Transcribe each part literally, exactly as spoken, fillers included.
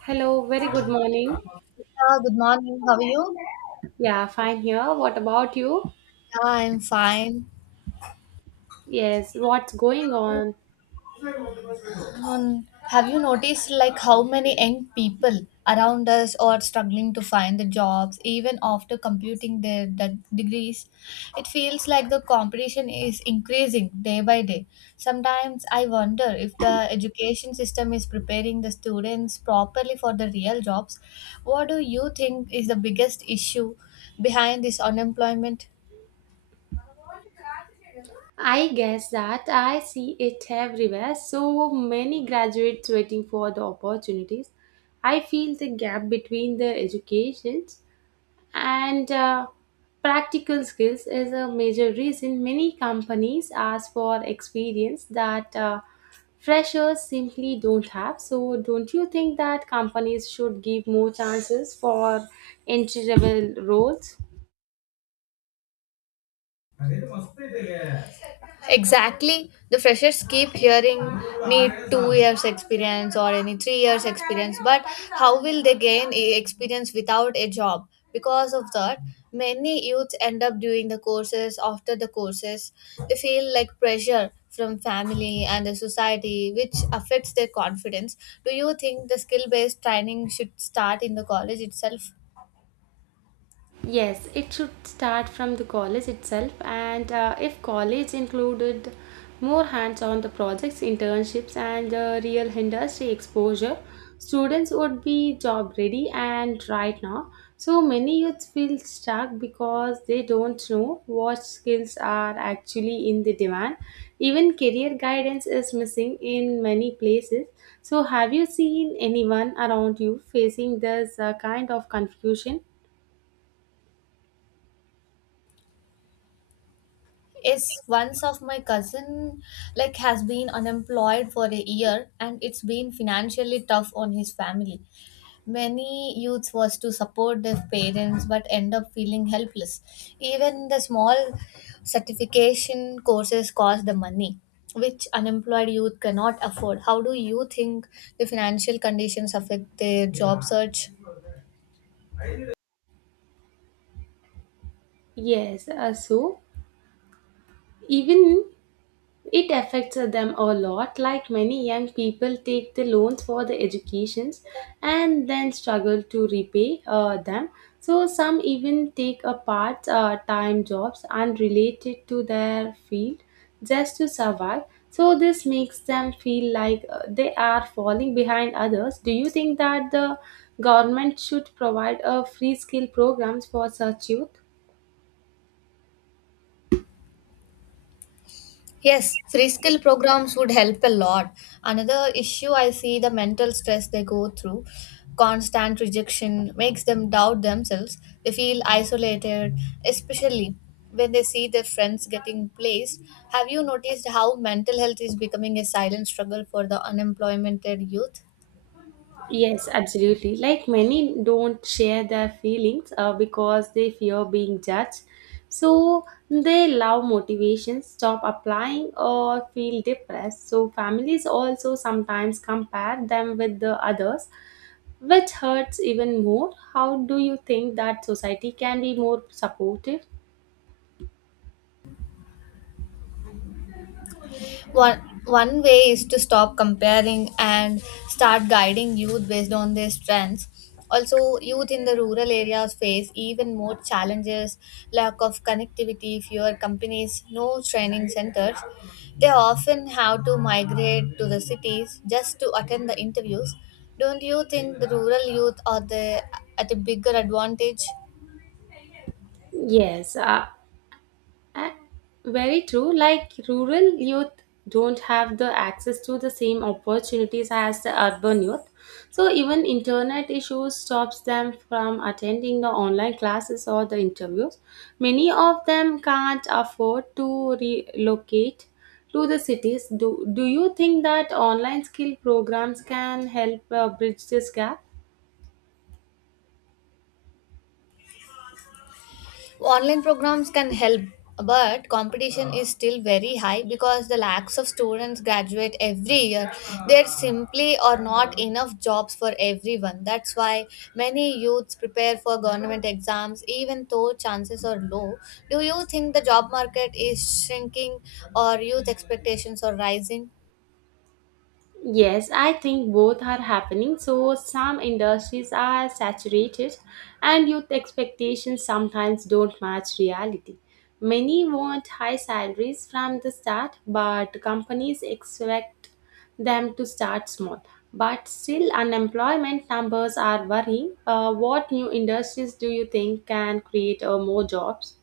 Hello, very good morning. Yeah, good morning. How are you? Yeah, fine here. What about you? Yeah, I'm fine. Yes, what's going on? Um, have you noticed like how many young people around us are struggling to find the jobs even after completing their de- degrees? It feels like the competition is increasing day by day. Sometimes I wonder if the education system is preparing the students properly for the real jobs. What do you think is the biggest issue behind this unemployment? I guess that I see it everywhere. So many graduates waiting for the opportunities. I feel the gap between the educations and uh, practical skills is a major reason many companies ask for experience that uh, freshers simply don't have. So don't you think that companies should give more chances for entry level roles? Exactly. The freshers keep hearing need two years experience or any three years experience, but how will they gain e- experience without a job? Because of that, many youths end up doing the courses after the courses. They feel like pressure from family and the society, which affects their confidence. Do you think the skill based training should start in the college itself? Yes, it should start from the college itself, and uh, if college included more hands on the projects, internships, and uh, real industry exposure, students would be job ready. And right now, so many youths feel stuck because they don't know what skills are actually in the demand. Even career guidance is missing in many places. So, have you seen anyone around you facing this uh, kind of confusion? Yes, once of my cousin like has been unemployed for a year and it's been financially tough on his family. Many youths was to support their parents but end up feeling helpless. Even the small certification courses cost the money which unemployed youth cannot afford. How do you think the financial conditions affect their job search? Yes, uh, so even it affects them a lot. Like many young people take the loans for the educations and then struggle to repay uh, them. So some even take a part uh, time jobs unrelated to their field just to survive. So this makes them feel like uh, they are falling behind others. Do you think that the government should provide a free skill programs for such youth? Yes, free skill programs would help a lot. Another issue I see the mental stress they go through, constant rejection makes them doubt themselves. They feel isolated, especially when they see their friends getting placed. Have you noticed how mental health is becoming a silent struggle for the unemployed youth? Yes, absolutely. Like many don't share their feelings uh, because they fear being judged. So they love motivation, stop applying, or feel depressed. So families also sometimes compare them with the others, which hurts even more. How do you think that society can be more supportive? One one way is to stop comparing and start guiding youth based on their strengths. Also, youth in the rural areas face even more challenges, lack of connectivity, fewer companies, no training centers. They often have to migrate to the cities just to attend the interviews. Don't you think the rural youth are the at a bigger advantage? Yes, uh, A- very true. Like rural youth don't have the access to the same opportunities as the urban youth. So even internet issues stops them from attending the online classes or the interviews. Many of them can't afford to relocate to the cities. Do, do you think that online skill programs can help uh, bridge this gap? Online programs can help, but competition is still very high because the lakhs of students graduate every year. There simply are not enough jobs for everyone. That's why many youths prepare for government exams even though chances are low. Do you think the job market is shrinking or youth expectations are rising? Yes, I think both are happening. So, some industries are saturated, and youth expectations sometimes don't match reality. Many want high salaries from the start, but companies expect them to start small. But still, unemployment numbers are worrying. Uh, what new industries do you think can create uh, more jobs?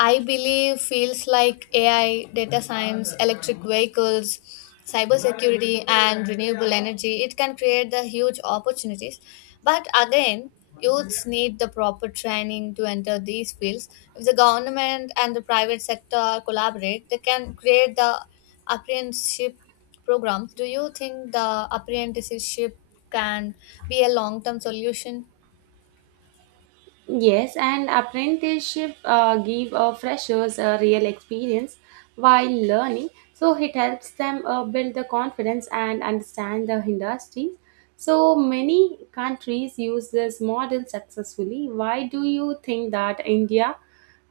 I believe fields like A I, data science, electric vehicles, cybersecurity, and renewable energy, it can create the huge opportunities. But again, youths need the proper training to enter these fields. If the government and the private sector collaborate, they can create the apprenticeship programs. Do you think the apprenticeship can be a long-term solution? Yes, and apprenticeship uh, give uh, freshers a real experience while learning. So it helps them uh, build the confidence and understand the industry. So many countries use this model successfully. Why do you think that India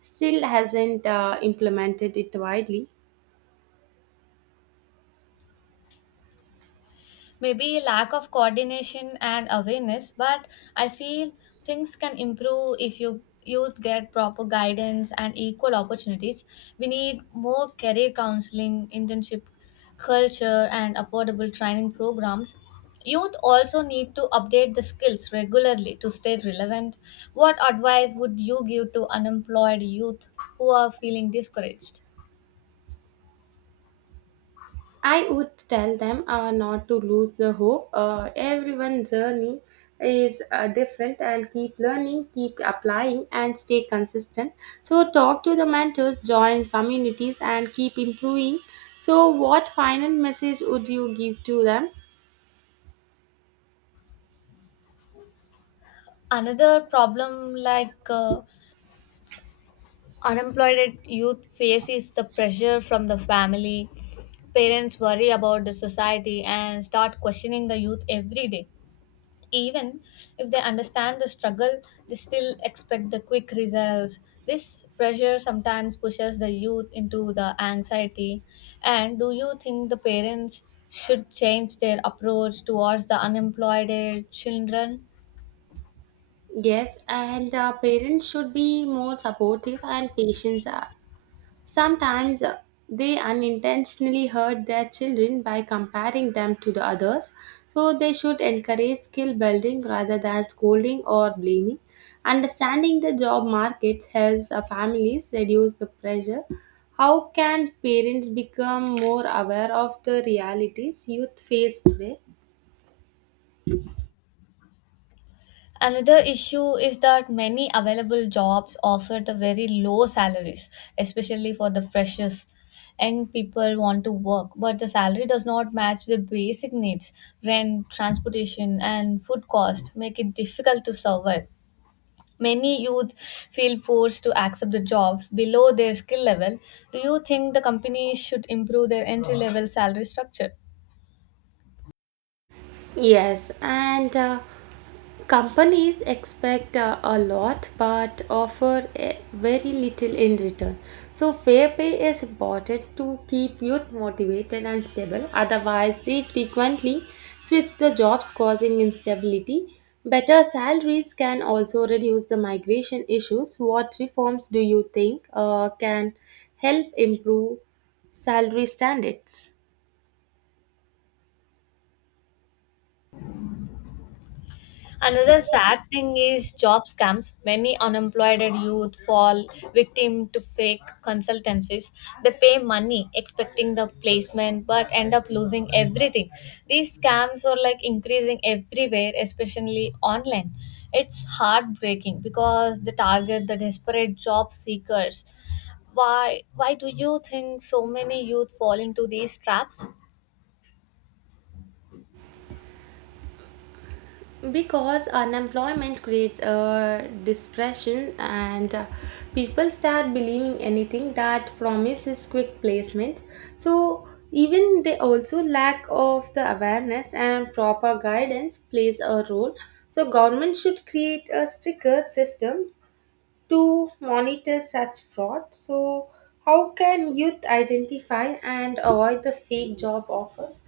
still hasn't uh, implemented it widely? Maybe lack of coordination and awareness, but I feel things can improve if you youth get proper guidance and equal opportunities. We need more career counseling, internship culture, and affordable training programs. Youth also need to update the skills regularly to stay relevant. What advice would you give to unemployed youth who are feeling discouraged? I would tell them uh, not to lose the hope. Uh, everyone's journey is uh, different and keep learning, keep applying, and stay consistent. So, talk to the mentors, join communities, and keep improving. So, what final message would you give to them? Another problem like uh, unemployed youth faces the pressure from the family. Parents worry about the society and start questioning the youth every day, even if they understand the struggle. They still expect the quick results. This pressure sometimes pushes the youth into the anxiety. And do you think the parents should change their approach towards the unemployed children? Yes, and uh, parents should be more supportive and patient. uh, Sometimes, uh, they unintentionally hurt their children by comparing them to the others, so they should encourage skill building rather than scolding or blaming. Understanding the job market helps uh, families reduce the pressure. How can parents become more aware of the realities youth face today? Another issue is that many available jobs offer the very low salaries, especially for the freshers. Young people want to work, but the salary does not match the basic needs. Rent, transportation, and food cost make it difficult to survive. Many youth feel forced to accept the jobs below their skill level. Do you think the companies should improve their entry level salary structure? Yes, and uh, companies expect uh, a lot but offer eh, very little in return. So, fair pay is important to keep youth motivated and stable, otherwise, they frequently switch the jobs, causing instability. Better salaries can also reduce the migration issues. What reforms do you think uh, can help improve salary standards? Another sad thing is job scams. Many unemployed youth fall victim to fake consultancies. They pay money expecting the placement but end up losing everything. These scams are like increasing everywhere, especially online. It's heartbreaking because they target the desperate job seekers. Why why do you think so many youth fall into these traps? Because unemployment creates a depression and uh, people start believing anything that promises quick placement. So even they also lack of the awareness and proper guidance plays a role. So government should create a stricter system to monitor such fraud. So how can youth identify and avoid the fake job offers?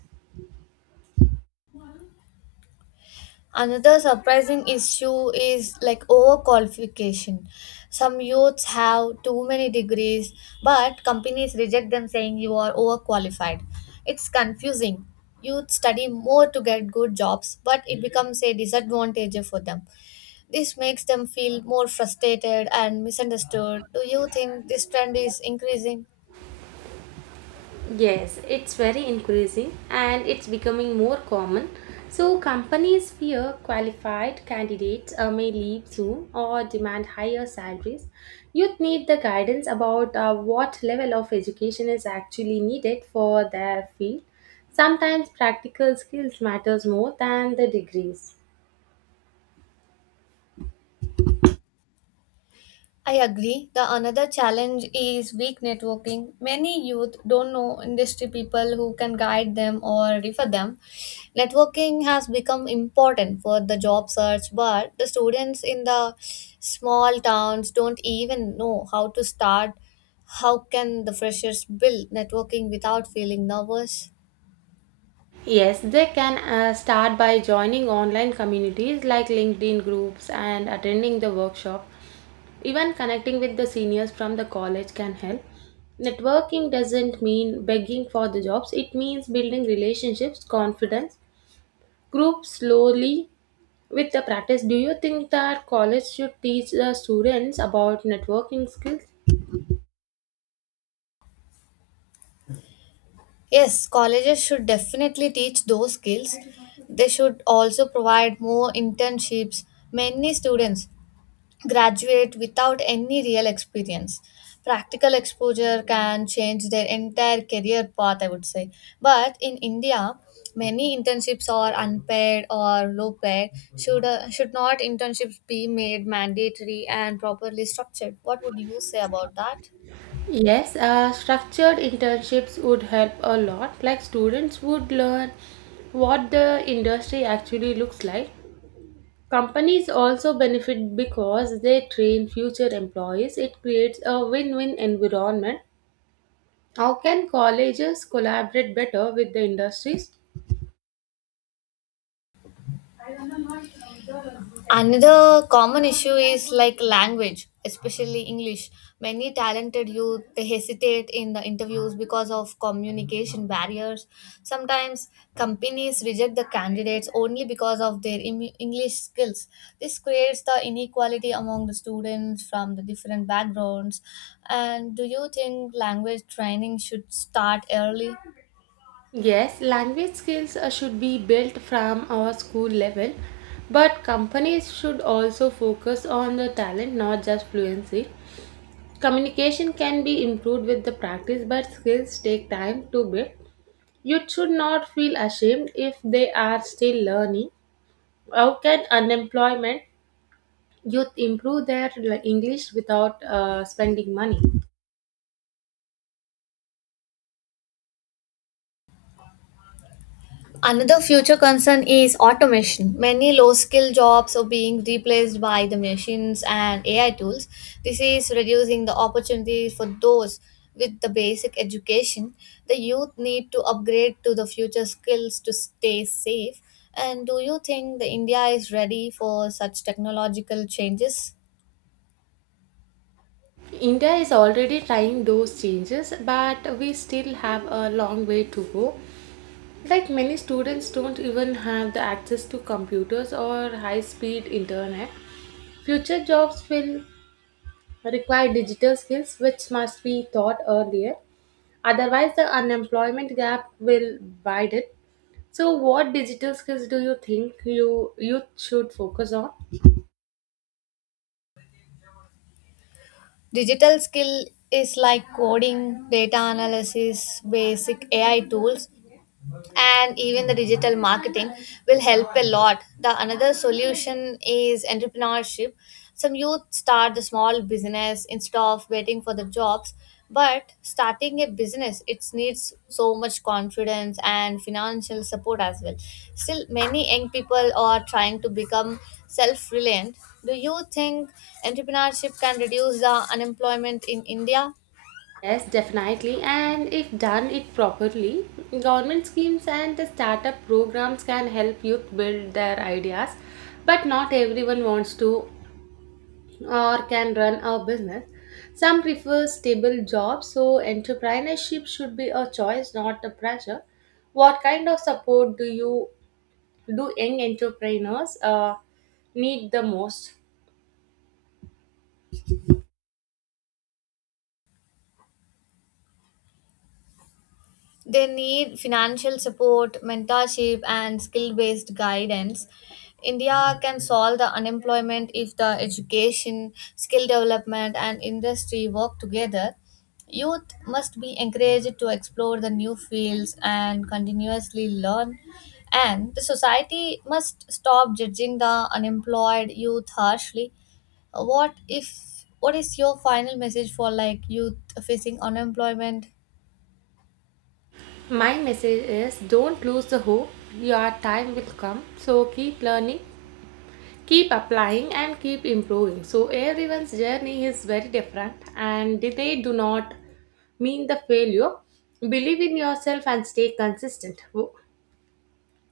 Another surprising issue is like overqualification. Some youths have too many degrees, but companies reject them saying you are overqualified. It's confusing. Youth study more to get good jobs, but it becomes a disadvantage for them. This makes them feel more frustrated and misunderstood. Do you think this trend is increasing? Yes, it's very increasing and it's becoming more common. So, companies fear qualified candidates uh, may leave soon or demand higher salaries. Youth need the guidance about uh, what level of education is actually needed for their field. Sometimes practical skills matters more than the degrees. I agree. The another challenge is weak networking. Many youth don't know industry people who can guide them or refer them. Networking has become important for the job search, but the students in the small towns don't even know how to start. How can the freshers build networking without feeling nervous? Yes, they can uh, start by joining online communities like LinkedIn groups and attending the workshop. Even connecting with the seniors from the college can help. Networking doesn't mean begging for the jobs, it means building relationships, confidence, group slowly with the practice. Do you think that college should teach the students about networking skills? Yes, colleges should definitely teach those skills. They should also provide more internships. Many students graduate without any real experience. Practical exposure can change their entire career path, I would say. But in India, many internships are unpaid or low paid. Should, uh, should not internships be made mandatory and properly structured? What would you say about that? Yes, uh, structured internships would help a lot. Like students would learn what the industry actually looks like. Companies also benefit because they train future employees. It creates a win win environment. How can colleges collaborate better with the industries? Another common issue is like language, especially English. Many talented youth they hesitate in the interviews because of communication barriers. Sometimes companies reject the candidates only because of their Im- English skills. This creates the inequality among the students from the different backgrounds. And do you think language training should start early? Yes, language skills uh, should be built from our school level, but companies should also focus on the talent, not just fluency. Communication can be improved with the practice, but skills take time to build. Youth should not feel ashamed if they are still learning. How can unemployment youth improve their, like, English without uh, spending money? Another future concern is automation. Many low skilled jobs are being replaced by the machines and A I tools. This is reducing the opportunities for those with the basic education. The youth need to upgrade to the future skills to stay safe. And do you think the India is ready for such technological changes? India is already trying those changes, but we still have a long way to go. Like many students don't even have the access to computers or high speed internet. Future jobs will require digital skills which must be taught earlier. Otherwise, the unemployment gap will widen. So, what digital skills do you think you youth should focus on? Digital skill is like coding, data analysis, basic A I tools, and even the digital marketing will help a lot. The another solution is entrepreneurship. Some youth start the small business instead of waiting for the jobs, but starting a business it needs so much confidence and financial support as well. Still many young people are trying to become self-reliant. Do you think entrepreneurship can reduce the unemployment in India? Yes, definitely. And if done it properly, government schemes and the startup programs can help youth build their ideas. But not everyone wants to or can run a business. Some prefer stable jobs, so entrepreneurship should be a choice, not a pressure. What kind of support do you do young entrepreneurs uh, need the most? They need financial support, mentorship, and skill based guidance. India can solve the unemployment if the education, skill development, and industry work together. Youth must be encouraged to explore the new fields and continuously learn. And the society must stop judging the unemployed youth harshly. What if? What is your final message for like youth facing unemployment? My message is don't lose the hope. Your time will come. So keep learning, keep applying, and keep improving. So everyone's journey is very different and they do not mean the failure. Believe in yourself and stay consistent. Wo-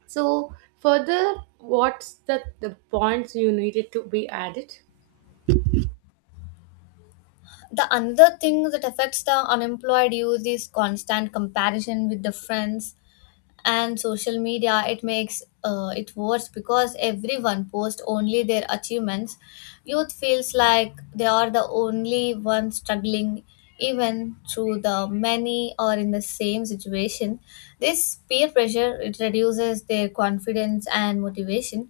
so further, what's the, the points you needed to be added? The another thing that affects the unemployed youth is constant comparison with the friends and social media. It makes uh, it worse because everyone posts only their achievements. Youth feels like they are the only one struggling, even through the many are in the same situation. This peer pressure it reduces their confidence and motivation.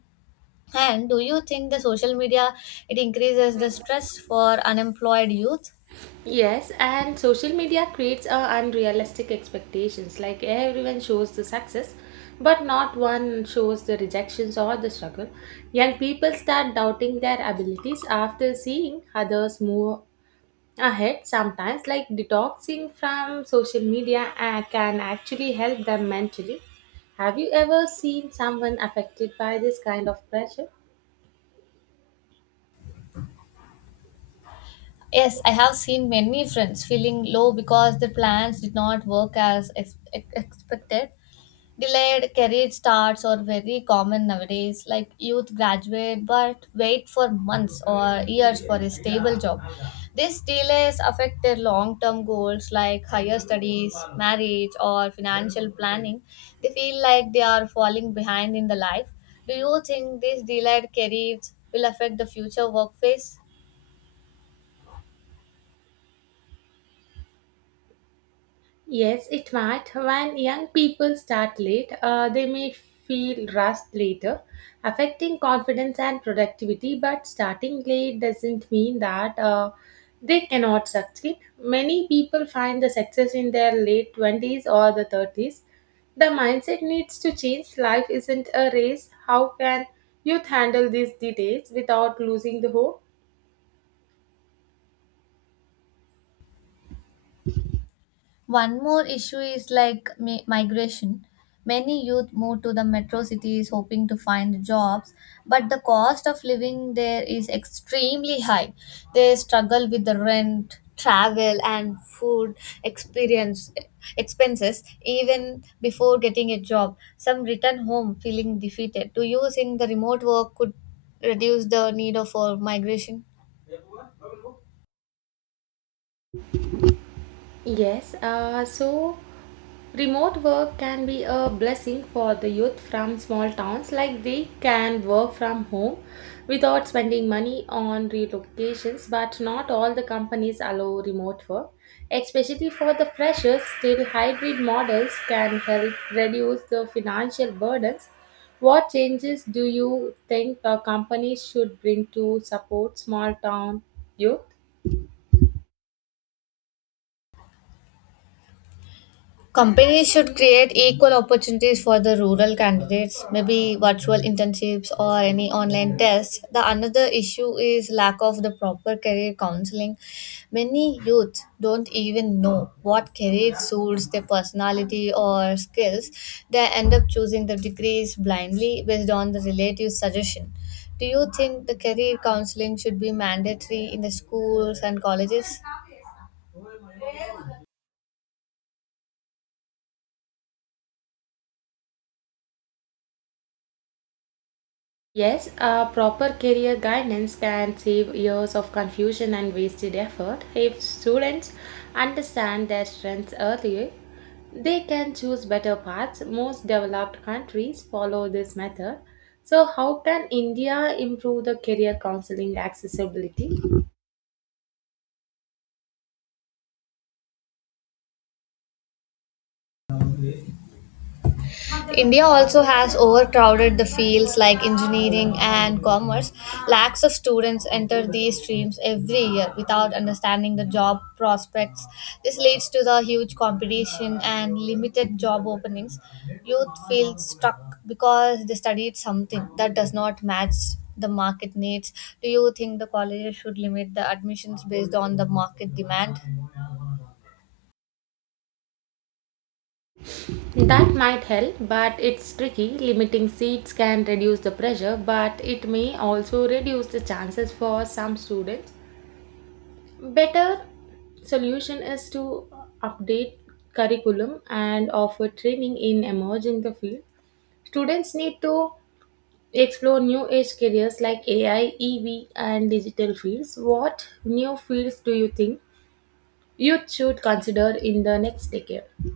And do you think the social media it increases the stress for unemployed youth? Yes, and social media creates uh, unrealistic expectations. Like everyone shows the success, but not one shows the rejections or the struggle. Young people start doubting their abilities after seeing others move ahead. Sometimes, like, detoxing from social media uh, can actually help them mentally. Have you ever seen someone affected by this kind of pressure? Yes, I have seen many friends feeling low because their plans did not work as ex- ex- expected. Delayed career starts are very common nowadays. Like youth graduate but wait for months or years for a stable job. These delays affect their long term goals like higher studies, marriage, or financial planning. They feel like they are falling behind in the life. Do you think these delayed careers will affect the future workplace? Yes, it might. When young people start late, uh, they may feel rushed later, affecting confidence and productivity. But starting late doesn't mean that uh, they cannot succeed. Many people find the success in their late twenties or the thirties. The mindset needs to change. Life isn't a race. How can youth handle these details without losing the hope? One more issue is like mi- migration. Many youth move to the metro cities hoping to find jobs, but the cost of living there is extremely high. They struggle with the rent, travel, and food experience expenses even before getting a job. Some return home feeling defeated. Do you think the remote work could reduce the need of for migration? Yes, uh, so remote work can be a blessing for the youth from small towns, like they can work from home without spending money on relocations, but not all the companies allow remote work. Especially for the freshers, still hybrid models can help reduce the financial burdens. What changes do you think the companies should bring to support small town youth? Companies should create equal opportunities for the rural candidates, maybe virtual internships or any online tests. The another issue is lack of the proper career counseling. Many youth don't even know what career suits their personality or skills. They end up choosing the degrees blindly based on the relative suggestion. Do you think the career counseling should be mandatory in the schools and colleges? Yes, a proper career guidance can save years of confusion and wasted effort. If students understand their strengths earlier, they can choose better paths. Most developed countries follow this method. So, how can India improve the career counseling accessibility? India also has overcrowded the fields like engineering and commerce. Lakhs of students enter these streams every year without understanding the job prospects. This leads to the huge competition and limited job openings. Youth feel stuck because they studied something that does not match the market needs. Do you think the colleges should limit the admissions based on the market demand? That might help, but it's tricky. Limiting seats can reduce the pressure, but it may also reduce the chances for some students. Better solution is to update curriculum and offer training in emerging the field. Students need to explore new age careers like AI, EV, and digital fields. What new fields do you think youth should consider in the next decade?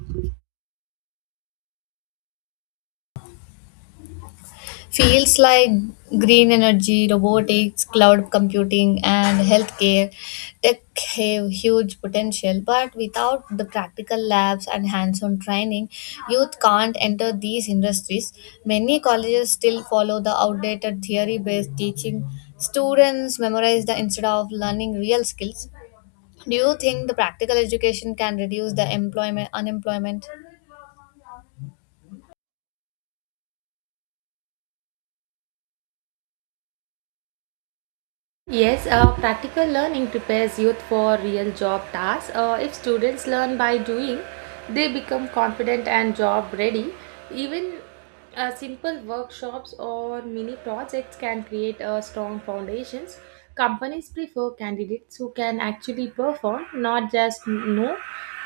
Fields like green energy, robotics, cloud computing, and healthcare tech have huge potential, but without the practical labs and hands on training, youth can't enter these industries. Many colleges still follow the outdated theory based teaching. Students memorize the instead of learning real skills. Do you think the practical education can reduce the employment unemployment? Yes, uh, practical learning prepares youth for real job tasks. Uh, if students learn by doing, they become confident and job ready. Even uh, simple workshops or mini projects can create a strong foundations. Companies prefer candidates who can actually perform, not just know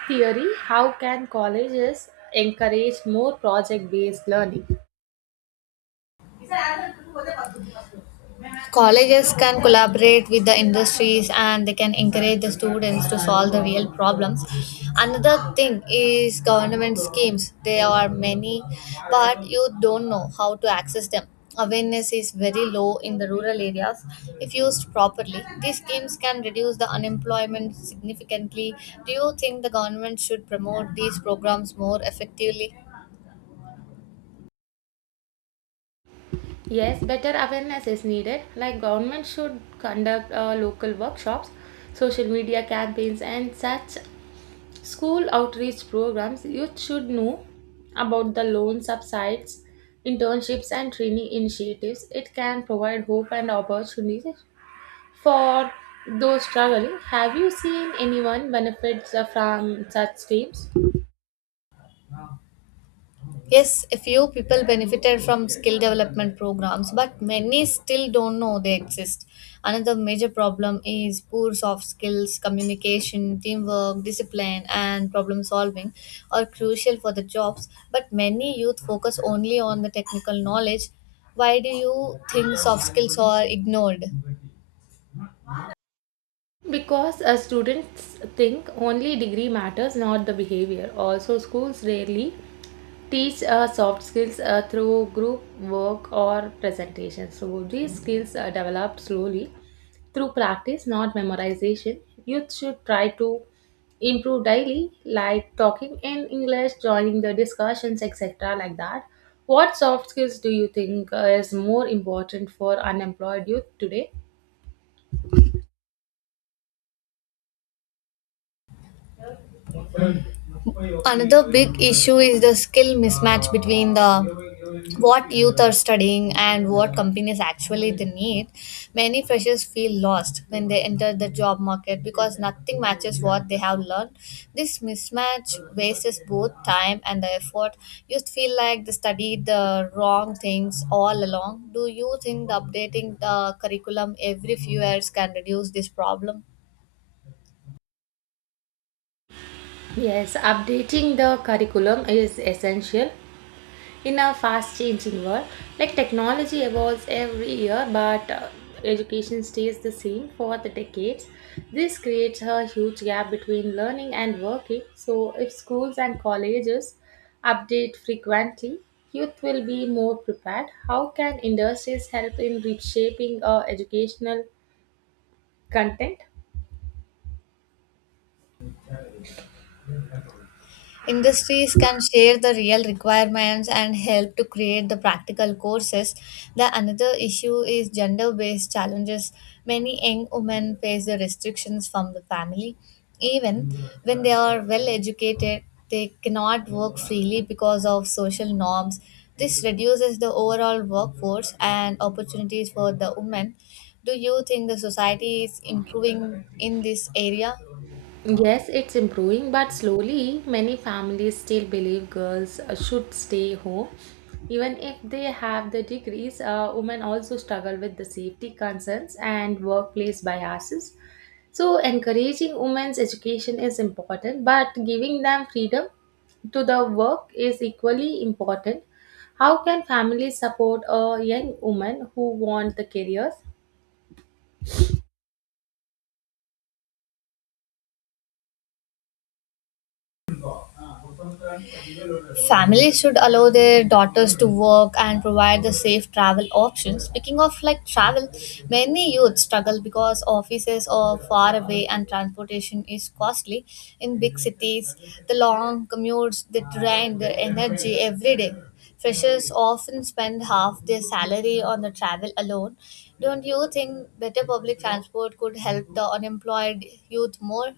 theory. How can colleges encourage more project-based learning? Colleges can collaborate with the industries and they can encourage the students to solve the real problems. Another thing is government schemes. There are many, but you don't know how to access them. Awareness is very low in the rural areas. If used properly, these schemes can reduce the unemployment significantly. Do you think the government should promote these programs more effectively? Yes, better awareness is needed. Like government should conduct uh, local workshops, social media campaigns, and such school outreach programs. Youth should know about the loan subsides, internships, and training initiatives. It can provide hope and opportunities for those struggling. Have you seen anyone benefit from such schemes? Yes, a few people benefited from skill development programs, but many still don't know they exist. Another major problem is poor soft skills. Communication, teamwork, discipline, and problem solving are crucial for the jobs, but many youth focus only on the technical knowledge. Why do you think soft skills are ignored? Because uh, students think only degree matters, not the behavior. Also, schools rarely teach uh, soft skills uh, through group work or presentation. So these skills are developed slowly through practice, not memorization. Youth should try to improve daily, like talking in English, joining the discussions, et cetera. Like that. What soft skills do you think uh, is more important for unemployed youth today? Another big issue is the skill mismatch between the what youth are studying and what companies actually they need. Many freshers feel lost when they enter the job market because nothing matches what they have learned. This mismatch wastes both time and the effort. You feel like they studied the wrong things all along. Do you think the updating the curriculum every few years can reduce this problem? Yes, updating the curriculum is essential. In a fast changing world, like technology evolves every year, but uh, education stays the same for the decades. This creates a huge gap between learning and working. So, if schools and colleges update frequently, youth will be more prepared. How can industries help in reshaping uh, educational content? Industries can share the real requirements and help to create the practical courses. The another issue is gender based challenges. Many young women face the restrictions from the family. Even when they are well educated, they cannot work freely because of social norms. This reduces the overall workforce and opportunities for the women. Do you think the society is improving in this area? Yes, it's improving, but slowly many families still believe girls uh, should stay home. Even if they have the degrees, uh, women also struggle with the safety concerns and workplace biases. So, encouraging women's education is important, but giving them freedom to the work is equally important. How can families support a young woman who want the careers? Families should allow their daughters to work and provide the safe travel options. Speaking of like travel, many youth struggle because offices are far away and transportation is costly. In big cities, the long commutes they drain their energy every day. Freshers often spend half their salary on the travel alone. Don't you think better public transport could help the unemployed youth more?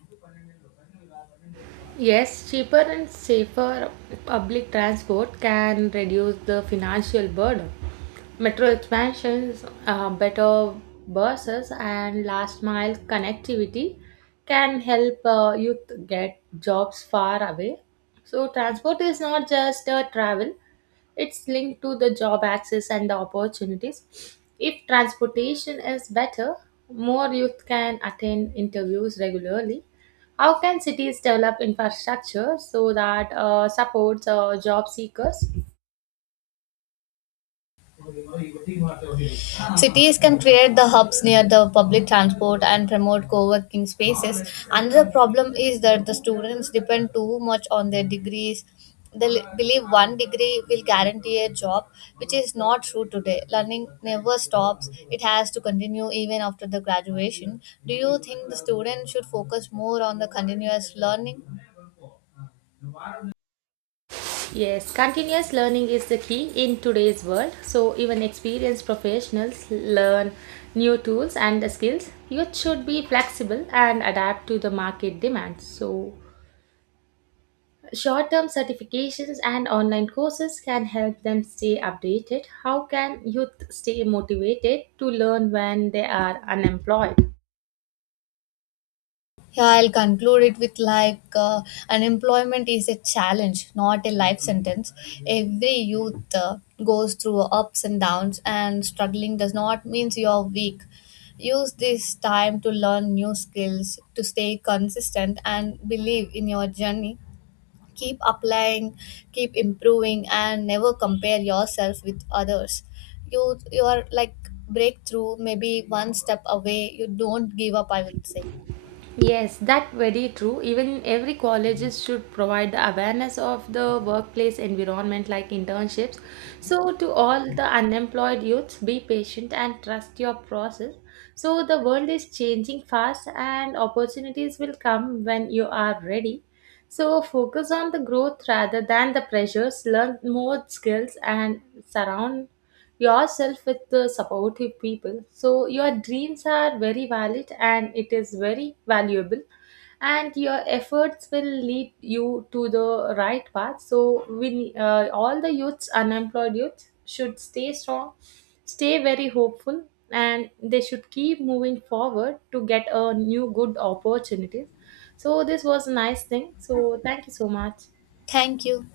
Yes, cheaper and safer public transport can reduce the financial burden. Metro expansions, uh, better buses, and last mile connectivity can help uh, youth get jobs far away. So, transport is not just uh, travel, it's linked to the job access and the opportunities. If transportation is better, more youth can attend interviews regularly. How can cities develop infrastructure so that uh, supports uh, job seekers? Cities can create the hubs near the public transport and promote co working spaces. Another problem is that the students depend too much on their degrees. They li- believe one degree will guarantee a job, which is not true today. Learning never stops, it has to continue even after the graduation. Do you think the student should focus more on the continuous learning? Yes, continuous learning is the key in today's world. So even experienced professionals learn new tools and the skills. Youth should be flexible and adapt to the market demands. So short-term certifications and online courses can help them stay updated. How can youth stay motivated to learn when they are unemployed? Yeah, I'll conclude it with like uh, unemployment is a challenge, not a life sentence. Every youth uh, goes through ups and downs, and struggling does not mean you're weak. Use this time to learn new skills, to stay consistent, and believe in your journey. Keep applying, keep improving, and never compare yourself with others. You, you are like breakthrough, maybe one step away. You don't give up, I would say. Yes, that very true. Even every colleges should provide the awareness of the workplace environment like internships. So to all the unemployed youths, be patient and trust your process. So the world is changing fast and opportunities will come when you are ready. So focus on the growth rather than the pressures, learn more skills and surround yourself with the supportive people. So your dreams are very valid and it is very valuable and your efforts will lead you to the right path. So we uh, all the youths, unemployed youths should stay strong, stay very hopeful and they should keep moving forward to get a new good opportunities. So this was a nice thing. So thank you so much. Thank you.